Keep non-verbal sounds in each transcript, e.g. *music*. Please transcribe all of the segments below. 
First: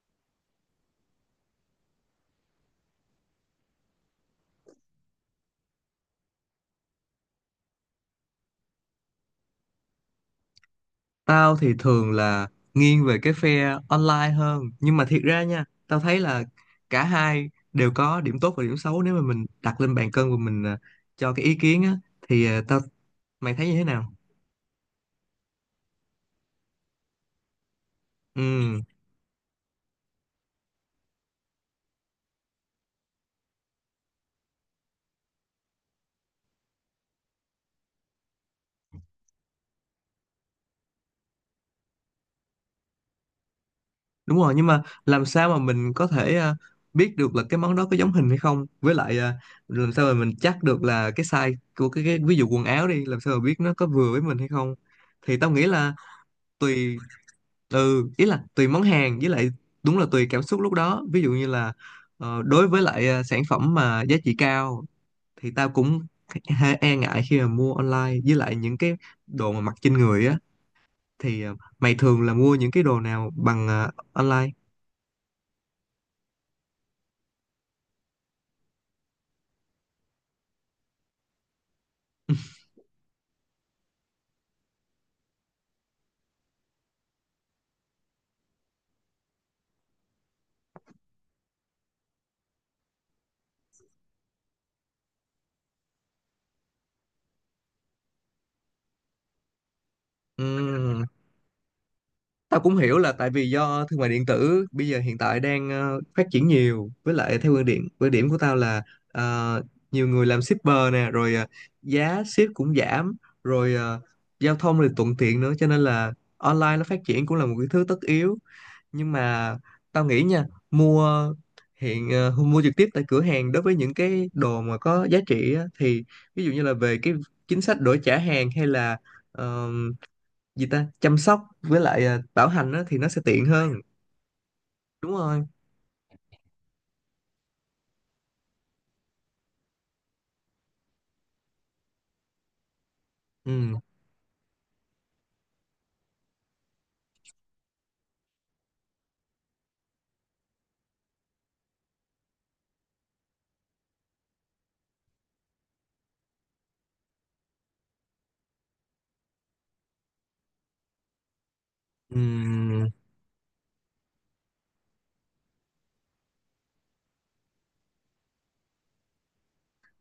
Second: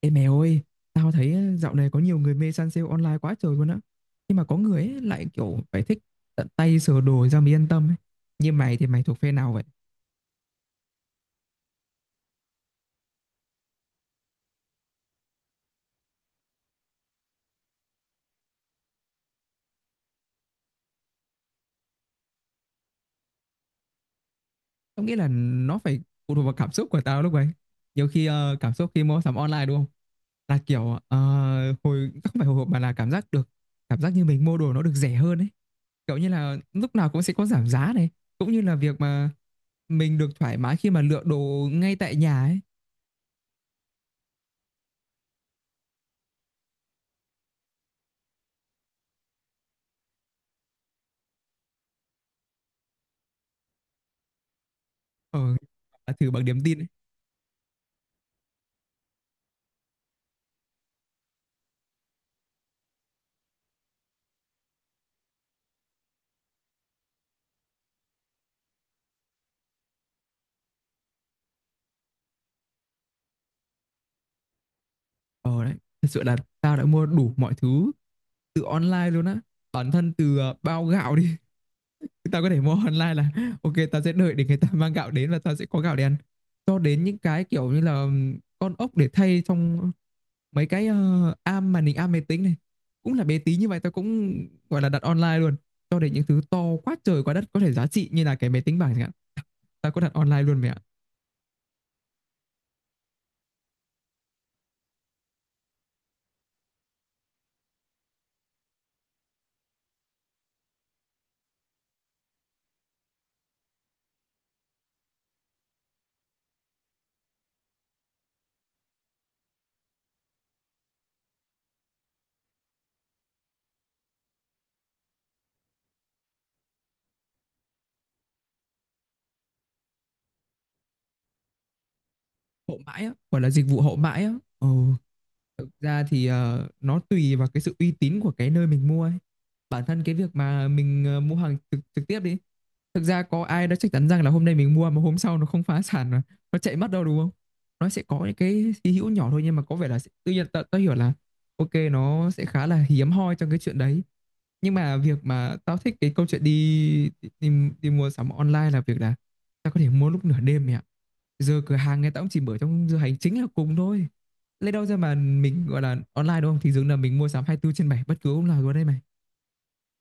Ê mẹ ơi, tao thấy á, dạo này có nhiều người mê săn sale online quá trời luôn á. Nhưng mà có người ấy lại kiểu phải thích tận tay sờ đồ ra mới yên tâm ấy. Như mày thì mày thuộc phe nào vậy? Tao thì thường là nghiêng về cái phe online hơn. Nhưng mà thiệt ra nha, tao thấy là cả hai đều có điểm tốt và điểm xấu. Nếu mà mình đặt lên bàn cân và mình cho cái ý kiến á thì tao, mày thấy như thế nào? Tao nghĩ là nó phải phụ thuộc vào cảm xúc của tao lúc ấy. Nhiều khi cảm Ừ, xúc khi mua sắm online đúng không? Là kiểu hồi không phải hồi hộp mà là cảm giác được cảm giác như mình mua đồ nó được rẻ hơn ấy. Kiểu như là lúc nào cũng sẽ có giảm giá này, cũng như là việc mà mình được thoải mái khi mà lựa đồ ngay tại nhà ấy. đúng rồi, nhưng mà làm sao mà mình có thể biết được là cái món đó có giống hình hay không? Với lại làm sao mà mình chắc được là cái size của cái ví dụ quần áo đi, làm sao mà biết nó có vừa với mình hay không thì Ờ, tao nghĩ là thử bằng niềm tin. tùy. Ừ, ý là tùy món hàng, với lại đúng là tùy cảm xúc lúc đó. Ví dụ như là đối với lại sản phẩm mà giá trị cao thì tao cũng hơi e ngại khi mà mua online, với lại những cái đồ mà mặc trên người á thì mày thường là mua những cái đồ nào bằng online? Ờ đấy, thật sự là tao đã mua đủ mọi thứ từ online luôn á. Bản thân từ bao gạo đi, *laughs* tao có thể mua online là *laughs* ok tao sẽ đợi để người ta mang gạo đến và tao sẽ có gạo để ăn. Cho đến những cái kiểu như là con ốc để thay trong mấy cái am màn hình am máy tính này. Cũng là bé tí như vậy tao cũng gọi là đặt online luôn. Cho đến những thứ to quá trời quá đất có thể giá trị như là cái máy tính bảng chẳng hạn. Tao có đặt online luôn mẹ ạ. Ừ, tao cũng hiểu là tại vì do thương mại điện tử bây giờ hiện tại đang phát triển nhiều. Với lại theo quan điểm của tao là ờ, nhiều người làm shipper nè, rồi giá ship cũng giảm, rồi giao thông thì thuận tiện nữa, cho nên là online nó phát triển cũng là một cái thứ tất yếu. Nhưng mà tao nghĩ nha, mua mua trực tiếp tại cửa hàng đối với những cái đồ mà có giá trị á, thì ví dụ như là về cái chính sách đổi trả hàng, hay là gì ta, chăm sóc với lại bảo hành Hậu á, thì mãi nó á, sẽ gọi tiện là dịch hơn. vụ hậu mãi á. Ờ. Đúng rồi. Thực ra thì nó tùy vào cái sự uy tín của cái nơi mình mua ấy. Bản thân cái việc mà mình mua hàng trực trực tiếp đi, thực ra có ai đó Ừ. chắc chắn rằng là hôm nay mình mua mà hôm sau nó không phá sản mà nó chạy mất đâu đúng không? Nó sẽ có những cái hy hữu nhỏ thôi nhưng mà có vẻ là sẽ- tự nhiên tao hiểu là ok nó sẽ khá là hiếm hoi trong cái chuyện đấy. Nhưng mà việc mà tao thích cái câu chuyện đi đi, đi mua sắm online là việc là tao có thể mua lúc nửa đêm mẹ ạ. Giờ cửa hàng người Ừ. ta cũng chỉ mở trong giờ hành chính là cùng thôi. Lấy đâu ra mà mình gọi là online đúng không? Thì dường là mình mua sắm 24 trên 7 bất cứ lúc nào luôn đây này.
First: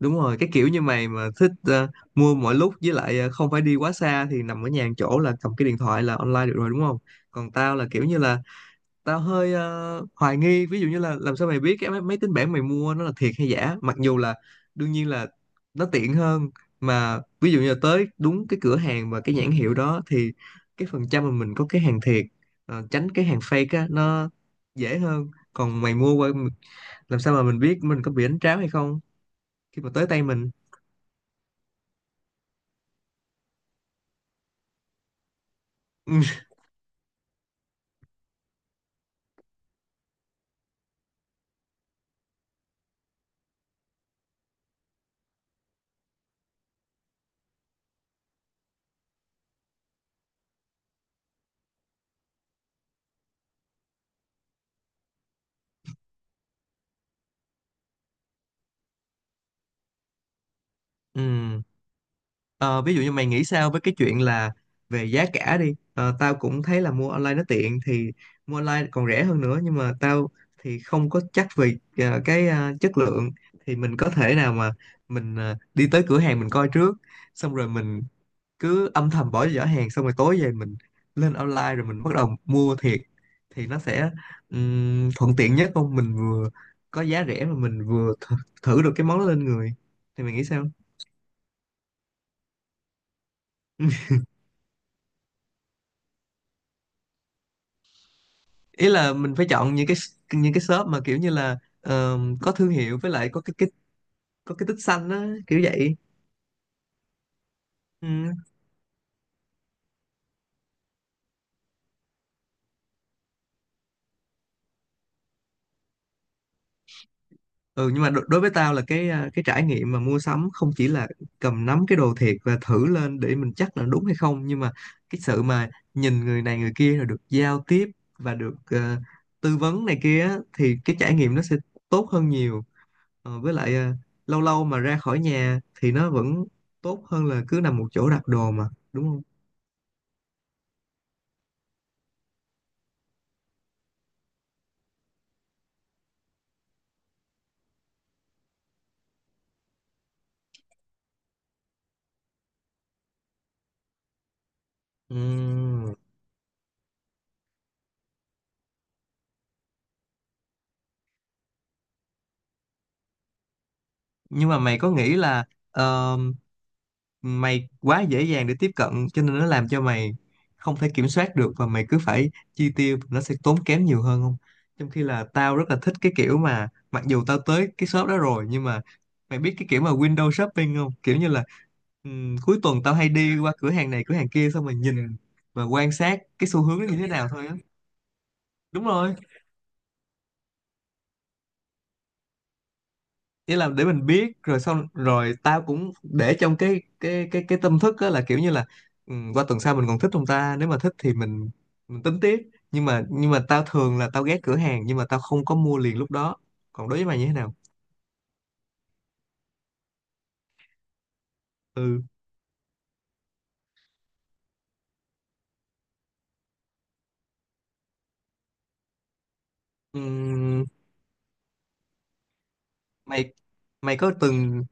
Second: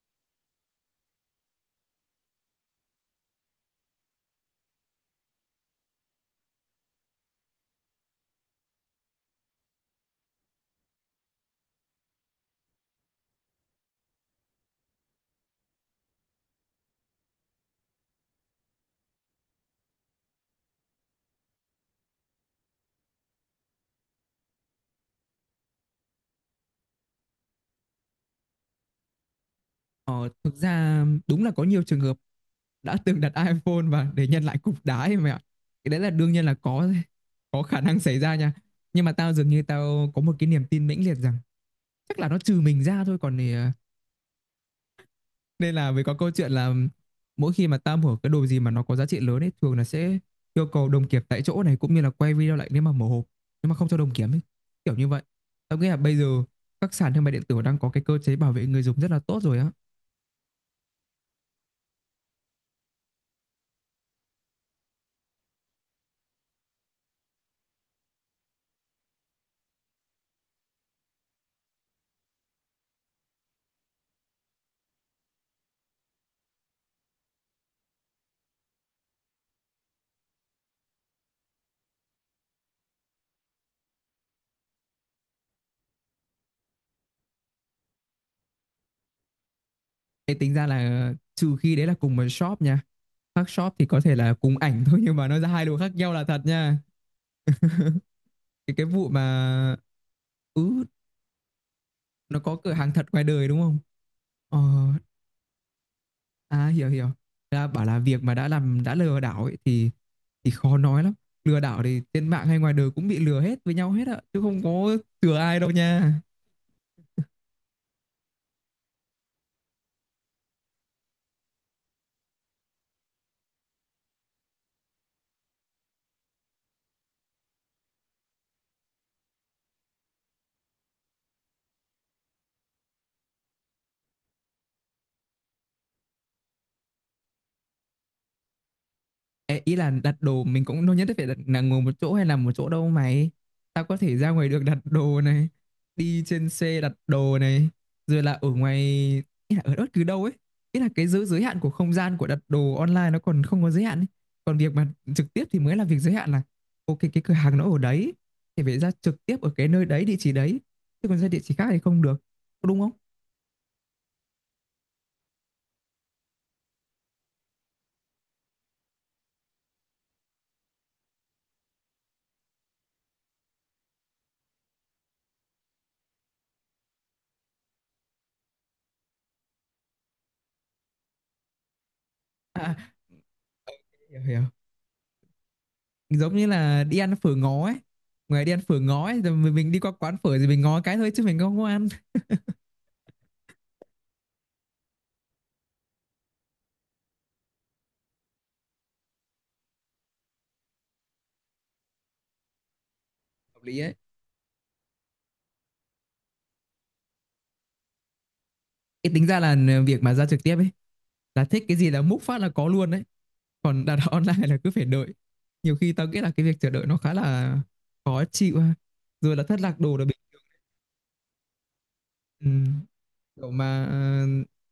Đúng rồi, cái kiểu như mày mà thích mua mọi lúc, với lại không phải đi quá xa, thì nằm ở nhà một chỗ là cầm cái điện thoại là online được rồi đúng không? Còn tao là kiểu như là tao hơi hoài nghi, ví dụ như là làm sao mày biết cái máy tính bảng mày mua nó là thiệt hay giả? Mặc dù là đương nhiên là nó tiện hơn, mà ví dụ như là tới đúng cái cửa hàng và cái nhãn hiệu đó thì cái phần trăm mà mình có cái hàng thiệt, tránh cái hàng fake á, nó dễ hơn. Còn mày mua qua, làm sao mà mình biết mình có bị đánh tráo hay không khi mà tới tay Ờ, mình? thực ra đúng là có nhiều trường hợp đã từng đặt iPhone và để nhận lại cục đá ấy mày ạ. Cái đấy là đương nhiên *laughs* là có khả năng xảy ra nha. Nhưng mà tao dường như tao có một cái niềm tin mãnh liệt rằng chắc là nó trừ mình ra thôi còn thì nên là mới có câu chuyện là mỗi khi mà tao mở cái đồ gì mà nó có giá trị lớn ấy thường là sẽ yêu cầu đồng kiểm tại chỗ này cũng như là quay video lại nếu mà mở hộp nhưng mà không cho đồng kiểm ấy kiểu như vậy. Tao nghĩ là bây giờ các sàn thương mại điện tử đang có cái cơ chế bảo vệ người dùng rất là tốt rồi á. Ừ. Ờ, ví dụ như mày nghĩ sao với cái chuyện là về giá cả đi. Ờ, tao cũng thấy là mua online nó tiện, thì mua online còn rẻ hơn nữa, nhưng mà tao thì không có chắc về chất lượng. Thì mình có thể nào mà mình đi tới cửa hàng mình coi trước, xong rồi mình cứ âm thầm bỏ giỏ hàng, xong rồi tối về mình lên online rồi mình bắt đầu mua thiệt, thì nó sẽ, thuận tiện nhất không? Mình vừa có giá rẻ mà mình vừa th, thử được cái món đó lên người. Thì mày Thế nghĩ tính sao? ra là trừ khi đấy là cùng một shop nha, khác shop thì có thể là cùng ảnh thôi nhưng mà nó ra hai đồ khác nhau là thật nha. Cái Ý vụ là mình phải chọn mà những cái, những cái ừ, shop mà kiểu như là nó có có thương cửa hàng hiệu, thật với ngoài lại có đời cái đúng cái không. có Ờ. cái tích xanh á, kiểu vậy. À, hiểu hiểu. Là bảo là việc mà Ừ. đã làm đã lừa đảo ấy thì khó nói lắm. Lừa đảo thì trên mạng hay ngoài đời cũng bị lừa hết với nhau hết ạ, chứ không có chừa ai đâu nha. Ừ, nhưng mà đối với tao là cái trải nghiệm mà mua sắm không chỉ là cầm nắm cái đồ thiệt và thử lên để mình chắc là đúng hay không, nhưng mà cái sự mà nhìn người này người kia rồi được giao tiếp và được tư vấn này kia á, thì cái trải nghiệm nó sẽ tốt hơn nhiều. Ờ, với lại lâu lâu mà ra khỏi nhà thì nó vẫn tốt hơn là cứ nằm một chỗ đặt đồ mà, đúng không? Ê, ý là đặt đồ mình cũng đâu nhất thiết phải đặt, là ngồi một chỗ hay là một chỗ đâu mày. Tao có thể ra ngoài được đặt đồ này, đi trên xe đặt đồ này, rồi là ở ngoài, ý là ở bất cứ đâu ấy. Ý là cái giới giới hạn của không gian của đặt đồ online nó còn không có giới hạn ấy. Còn việc mà Ừ. trực tiếp thì mới là việc giới hạn là ok cái cửa hàng nó ở đấy thì phải ra trực tiếp ở cái nơi đấy địa chỉ đấy. Chứ còn ra địa chỉ khác thì không được. Có. Đúng không? Nhưng mà mày có nghĩ là ờ, mày quá dễ dàng để tiếp cận, cho nên nó làm cho mày không thể kiểm soát được và mày cứ phải chi tiêu, nó sẽ tốn kém nhiều hơn không? Trong khi là tao rất là thích cái kiểu mà mặc dù tao tới cái shop đó rồi nhưng mà mày biết cái kiểu mà window shopping không, kiểu như là cuối À, tuần tao hay đi qua cửa hàng này cửa hiểu hàng hiểu. kia xong rồi nhìn và quan sát Giống như cái xu hướng là nó như đi thế ăn nào phở thôi á. ngó ấy, ngoài đi ăn phở Đúng ngó rồi, ấy rồi mình đi qua quán phở thì mình ngó cái thôi chứ mình không có ăn. ý là để mình biết, rồi xong rồi tao cũng để trong cái tâm thức á, là kiểu như là ừ, qua tuần sau mình còn thích không ta, nếu mà thích thì mình tính tiếp. Nhưng mà Hợp tao lý ấy. thường là tao ghé cửa hàng nhưng mà tao không có mua liền lúc đó. Còn đối với mày như thế nào? Cái tính ra là việc mà ra trực tiếp ấy là thích cái gì là Ừ. múc phát là có luôn đấy. Còn đặt *laughs* online là cứ phải đợi. Nhiều khi tao nghĩ là cái việc chờ đợi nó khá là khó chịu ha. Rồi là thất lạc đồ là bị Ừm, ừ, mày kiểu mà mày có từng,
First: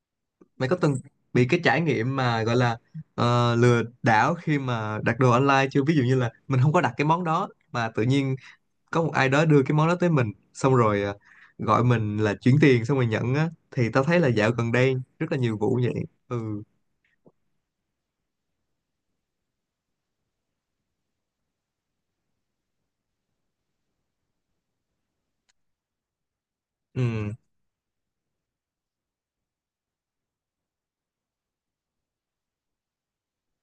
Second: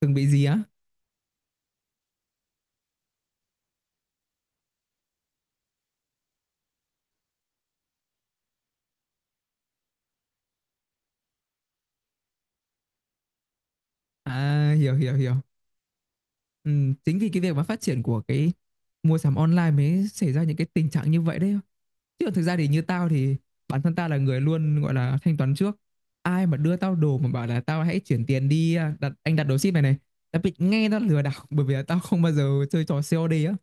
từng bị gì á. mày có từng bị cái trải nghiệm mà gọi là lừa đảo khi mà đặt đồ online chưa? Ví dụ như là mình không có đặt cái món đó mà tự nhiên có một ai đó đưa cái món đó tới mình xong rồi gọi mình là chuyển tiền xong rồi nhận á, thì tao thấy là dạo À, gần hiểu đây hiểu rất hiểu. là nhiều vụ vậy. Ừ. Ừ, chính vì cái việc mà phát triển của cái mua sắm online mới xảy ra những cái tình trạng như vậy đấy, chứ còn thực ra thì như tao thì bản thân tao là người luôn gọi là thanh toán trước. Ai mà đưa tao đồ mà Ừ. bảo là tao hãy chuyển tiền đi à, đặt anh đặt đồ ship này này, tao bị nghe nó lừa đảo *laughs* bởi vì là tao không bao giờ chơi trò COD á.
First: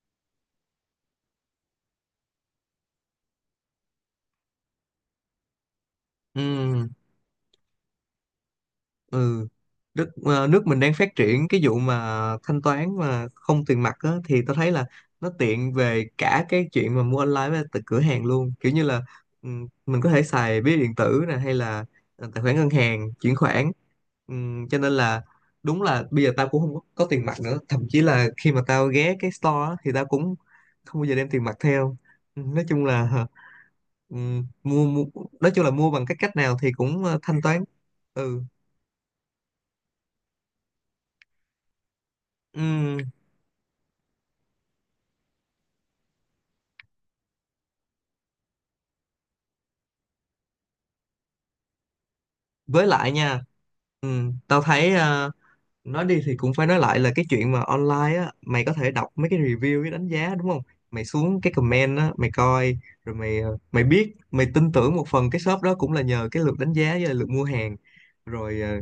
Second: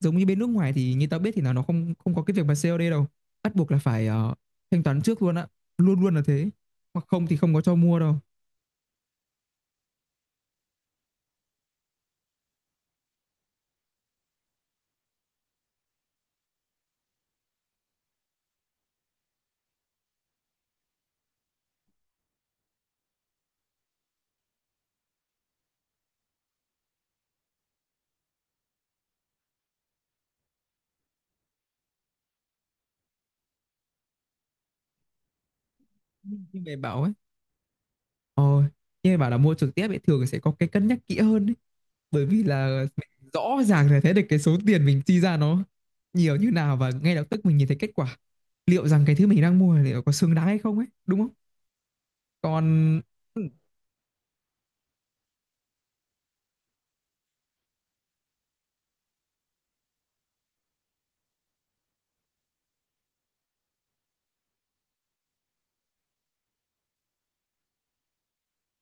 Giống như bên nước ngoài thì như tao biết thì là nó không không có cái việc mà COD đâu, bắt buộc là phải thanh toán trước luôn á, luôn luôn là thế, Ừ. hoặc không thì không có cho mua đâu. Ừ, nước nước mình đang phát triển cái vụ mà thanh toán mà không tiền mặt á, thì tao thấy là nó tiện về cả cái chuyện mà mua online với từ cửa hàng luôn, kiểu như là mình có thể xài ví điện tử nè, hay là tài khoản ngân hàng chuyển khoản. Cho nên là đúng là bây giờ tao cũng không có, có tiền mặt nữa. Thậm chí là khi mà tao ghé cái store á, thì tao cũng không bao giờ đem tiền mặt theo. Nói chung là mua nói chung là mua bằng cái cách nào Nhưng thì mày bảo cũng ấy, thanh toán. Ừ. ờ, nhưng mày bảo là mua trực tiếp ấy thường sẽ có cái cân nhắc kỹ hơn ấy. Bởi vì là Ừ, mình rõ ràng là thấy được cái số tiền mình chi ra nó nhiều như nào và ngay lập tức mình nhìn thấy kết quả liệu rằng cái thứ mình đang mua liệu có xứng đáng hay không ấy đúng không. với Còn lại nha, ừ, tao thấy nói đi thì cũng phải nói lại là cái chuyện mà online á, mày có thể đọc mấy cái review với đánh giá đúng không? Mày xuống cái comment á mày coi, rồi mày mày biết, mày tin tưởng một phần cái shop đó cũng là nhờ cái lượt đánh giá với lại lượt mua hàng, rồi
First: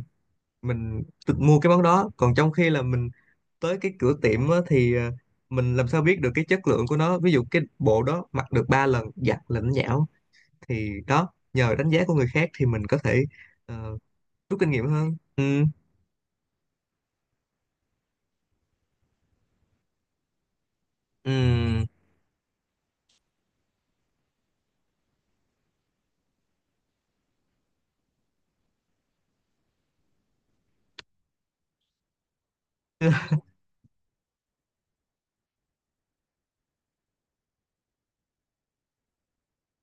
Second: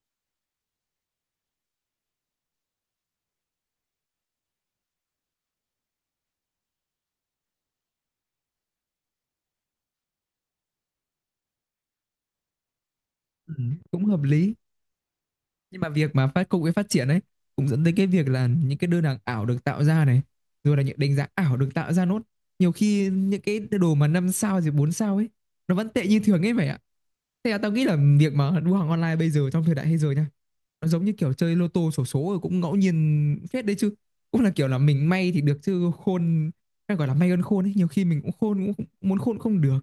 mình tự mua cái món đó. Còn trong khi là mình tới cái cửa tiệm á, thì mình làm sao biết được cái chất lượng của nó? Ví dụ cái bộ đó mặc được 3 lần giặt là nó nhão, thì đó, nhờ đánh giá của người khác thì mình có thể ừ, ờ, cũng hợp lý. rút kinh nghiệm hơn. Ừ. Nhưng mà việc mà phát công nghệ phát triển ấy cũng dẫn tới cái việc là những cái đơn hàng ảo được tạo ra này rồi là những đánh giá Ừ. ảo được tạo ra nốt. Nhiều khi những cái đồ mà năm sao rồi bốn sao ấy nó vẫn tệ như thường ấy vậy ạ. Thế là tao nghĩ là việc mà đua hàng online bây giờ trong thời đại bây giờ nha, nó giống như kiểu chơi lô tô xổ số rồi cũng ngẫu *laughs* Ừ. nhiên phết đấy chứ. Cũng là kiểu là mình may thì được chứ khôn, hay gọi là may hơn khôn ấy. Nhiều khi mình cũng khôn cũng không- muốn khôn không được.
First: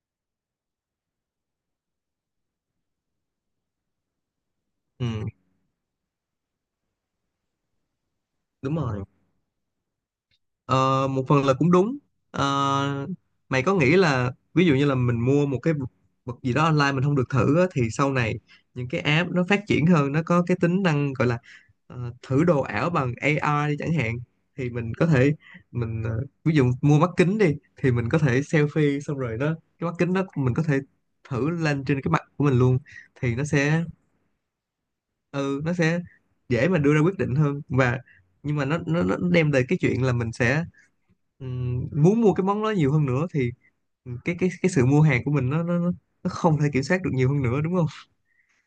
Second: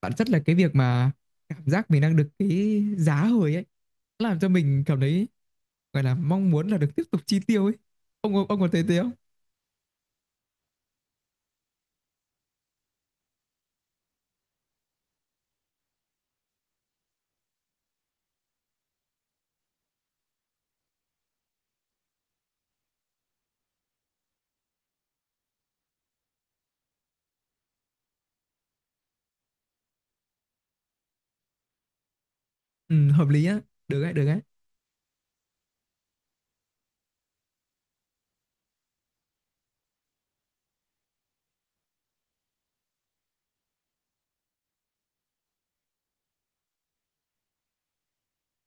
Bản chất là cái việc mà cảm giác mình đang được cái giá hời ấy làm cho mình cảm Ừ, thấy gọi là mong muốn là được tiếp tục chi tiêu ấy. Ông có đúng thấy thế rồi. không? Ờ, một phần là cũng đúng. Ờ, mày có nghĩ là ví dụ như là mình mua một cái vật gì đó online mình không được thử á, thì sau này những cái app nó phát triển hơn, nó có cái tính năng gọi là thử đồ ảo bằng AR đi chẳng hạn, thì mình có thể ví dụ mua mắt kính đi, thì mình có thể selfie xong rồi nó, cái mắt kính đó mình có thể thử lên trên cái mặt của mình luôn. Ừ, hợp Thì lý nó á, sẽ, được đấy, được đấy. ừ, nó sẽ dễ mà đưa ra quyết định hơn. Và nhưng mà nó đem về cái chuyện là mình sẽ, muốn mua cái món đó nhiều hơn nữa, thì cái sự mua hàng của mình nó không thể kiểm soát được nhiều hơn nữa, đúng không?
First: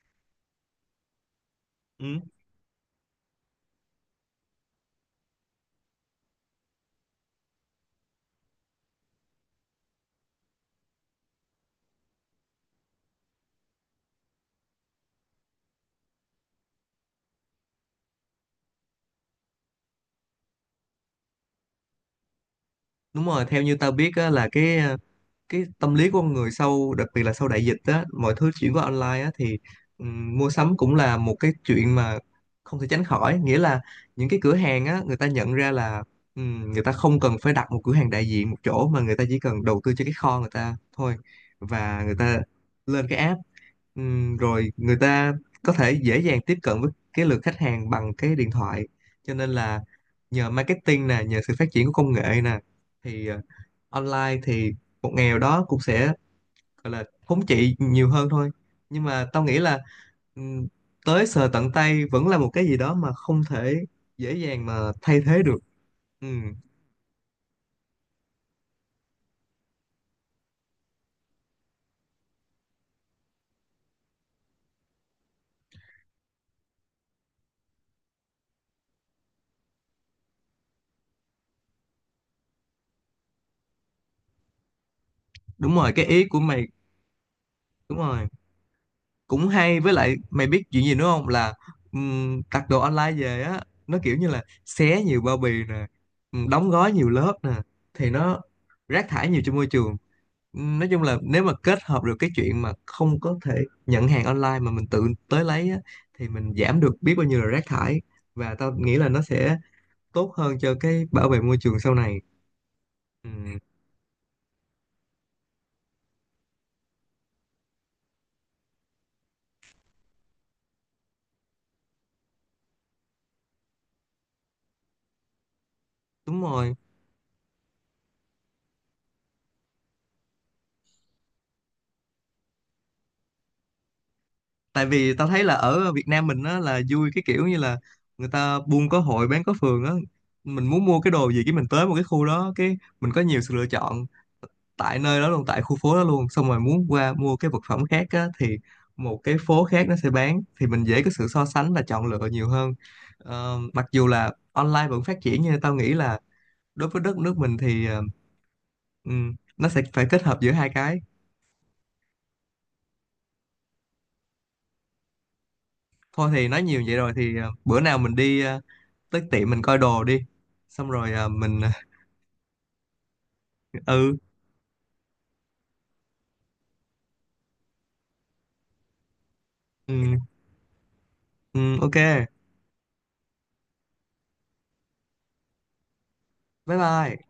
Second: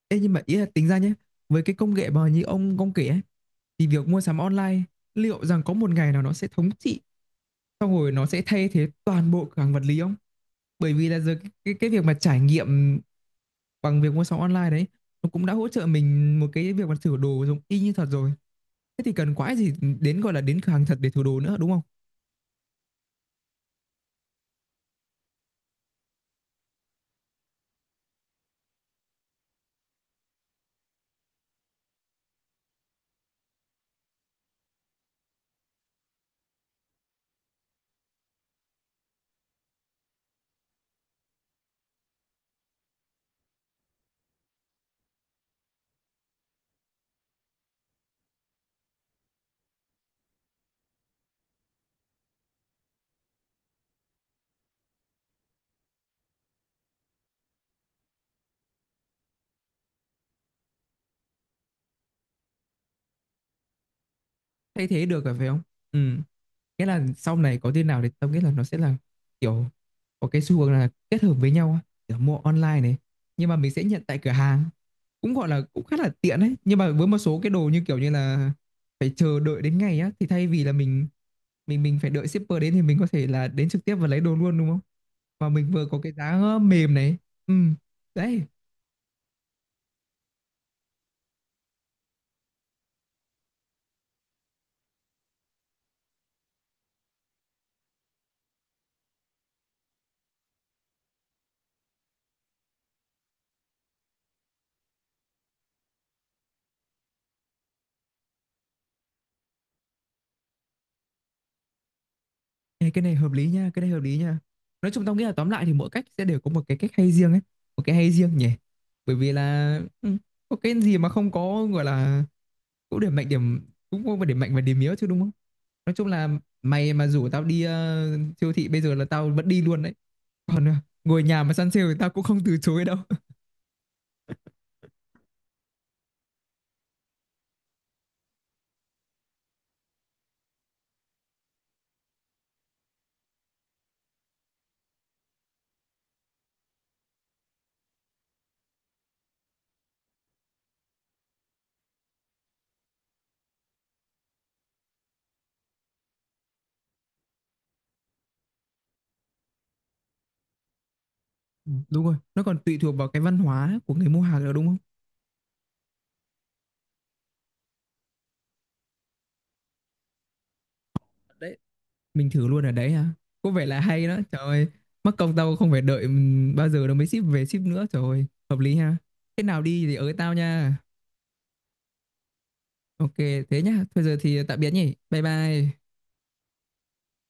Ê nhưng mà ý là tính ra nhé, với cái công Ừ, nghệ mà như ông kể ấy thì việc mua sắm online liệu rằng có một ngày nào nó sẽ thống trị, xong rồi nó sẽ thay thế toàn bộ cửa hàng vật lý không? Bởi vì là giờ cái việc mà trải nghiệm bằng việc mua sắm online đấy, nó cũng đã hỗ trợ mình một cái việc mà thử đồ giống y như thật rồi. Thế thì cần quái gì đến, gọi là, đến cửa hàng thật để thử đồ nữa, đúng không? đúng rồi, theo như tao biết á, là cái tâm lý của con người sau, đặc biệt là sau đại dịch á, mọi thứ chuyển qua online á, thì mua sắm cũng là một cái chuyện mà không thể tránh khỏi. Nghĩa là những cái cửa hàng á, người ta nhận ra là người ta không cần phải đặt một cửa hàng đại diện một chỗ, mà người ta chỉ cần đầu tư cho cái kho người ta thôi, và người ta lên cái app. Rồi người ta có thể dễ dàng tiếp cận với cái lượt khách hàng bằng cái điện thoại. Cho nên là nhờ marketing nè, nhờ sự phát triển của công nghệ nè, thì online thì một nghèo đó cũng sẽ, gọi là, thống trị nhiều hơn thôi. Nhưng mà tao nghĩ là ừm, tới sờ tận tay vẫn là một cái gì đó mà không thể dễ dàng Thay mà thế thay được rồi thế phải được. không. Ừ, Ừ, nghĩa là sau này có tin nào thì tao nghĩ là nó sẽ là kiểu có cái xu hướng là kết hợp với nhau á, kiểu mua online này nhưng mà mình sẽ nhận tại cửa hàng cũng gọi là cũng khá là tiện đấy. Nhưng mà với một số cái đồ như kiểu như là phải chờ đợi đến ngày á thì thay vì là mình phải đợi shipper đến thì mình có thể là đến trực tiếp và lấy đồ luôn đúng không, và mình đúng vừa rồi, có cái cái ý của giá mày mềm này. Ừ đúng rồi, đấy. cũng hay. Với lại mày biết chuyện gì nữa không, là đặt đồ online về á, nó kiểu như là xé nhiều bao bì nè, đóng gói nhiều lớp nè, thì nó rác thải nhiều cho môi trường. Nói chung là nếu mà kết hợp được cái chuyện mà không có, thể nhận hàng online mà mình tự tới lấy á, thì mình giảm được biết bao nhiêu là rác thải, và tao nghĩ là nó sẽ tốt hơn cho cái bảo vệ môi trường sau này. Ê, cái này hợp lý Ừm, nha, cái này hợp lý nha. Nói chung tao nghĩ là tóm lại thì mỗi cách sẽ đều có một cái cách hay riêng ấy, một cái hay riêng nhỉ. Bởi vì là ừ, có cái gì mà không có gọi là cũng điểm mạnh điểm cũng có điểm mạnh và điểm yếu chứ đúng không? Nói chung là đúng rồi, mày mà rủ tao đi siêu thị bây giờ là tao vẫn đi luôn đấy. Còn ngồi nhà mà săn sale thì tao cũng không từ chối đâu. tại vì tao thấy là ở Việt Nam mình á là vui, cái kiểu như là người ta buôn có hội bán có phường á, mình muốn mua cái đồ gì, cái mình tới một cái khu đó, cái mình có nhiều sự lựa chọn tại nơi đó luôn, tại khu phố đó luôn. Xong rồi muốn qua mua cái vật phẩm khác á, thì một cái phố khác nó sẽ bán, thì mình dễ có sự so sánh và chọn lựa nhiều hơn. Ờ, mặc dù là online vẫn phát triển, nhưng tao nghĩ là đối với đất nước mình thì nó sẽ phải kết hợp giữa hai cái. Ừ, đúng rồi, nó còn tùy thuộc vào cái văn hóa của người mua hàng nữa đúng không? Thôi thì nói nhiều vậy rồi, thì bữa nào mình đi tới tiệm mình coi đồ đi, xong rồi à, Đấy, mình *laughs* mình thử luôn ở đấy hả, có vẻ là hay đó ừ, trời ơi. Mắc công tao không phải đợi bao giờ nó mới ship về ship nữa trời ơi hợp lý ha. Thế nào đi thì ừ. ới tao nha. Ừ, ok. Ok. Thế nhá, thôi giờ thì tạm biệt nhỉ, bye bye. Bye bye.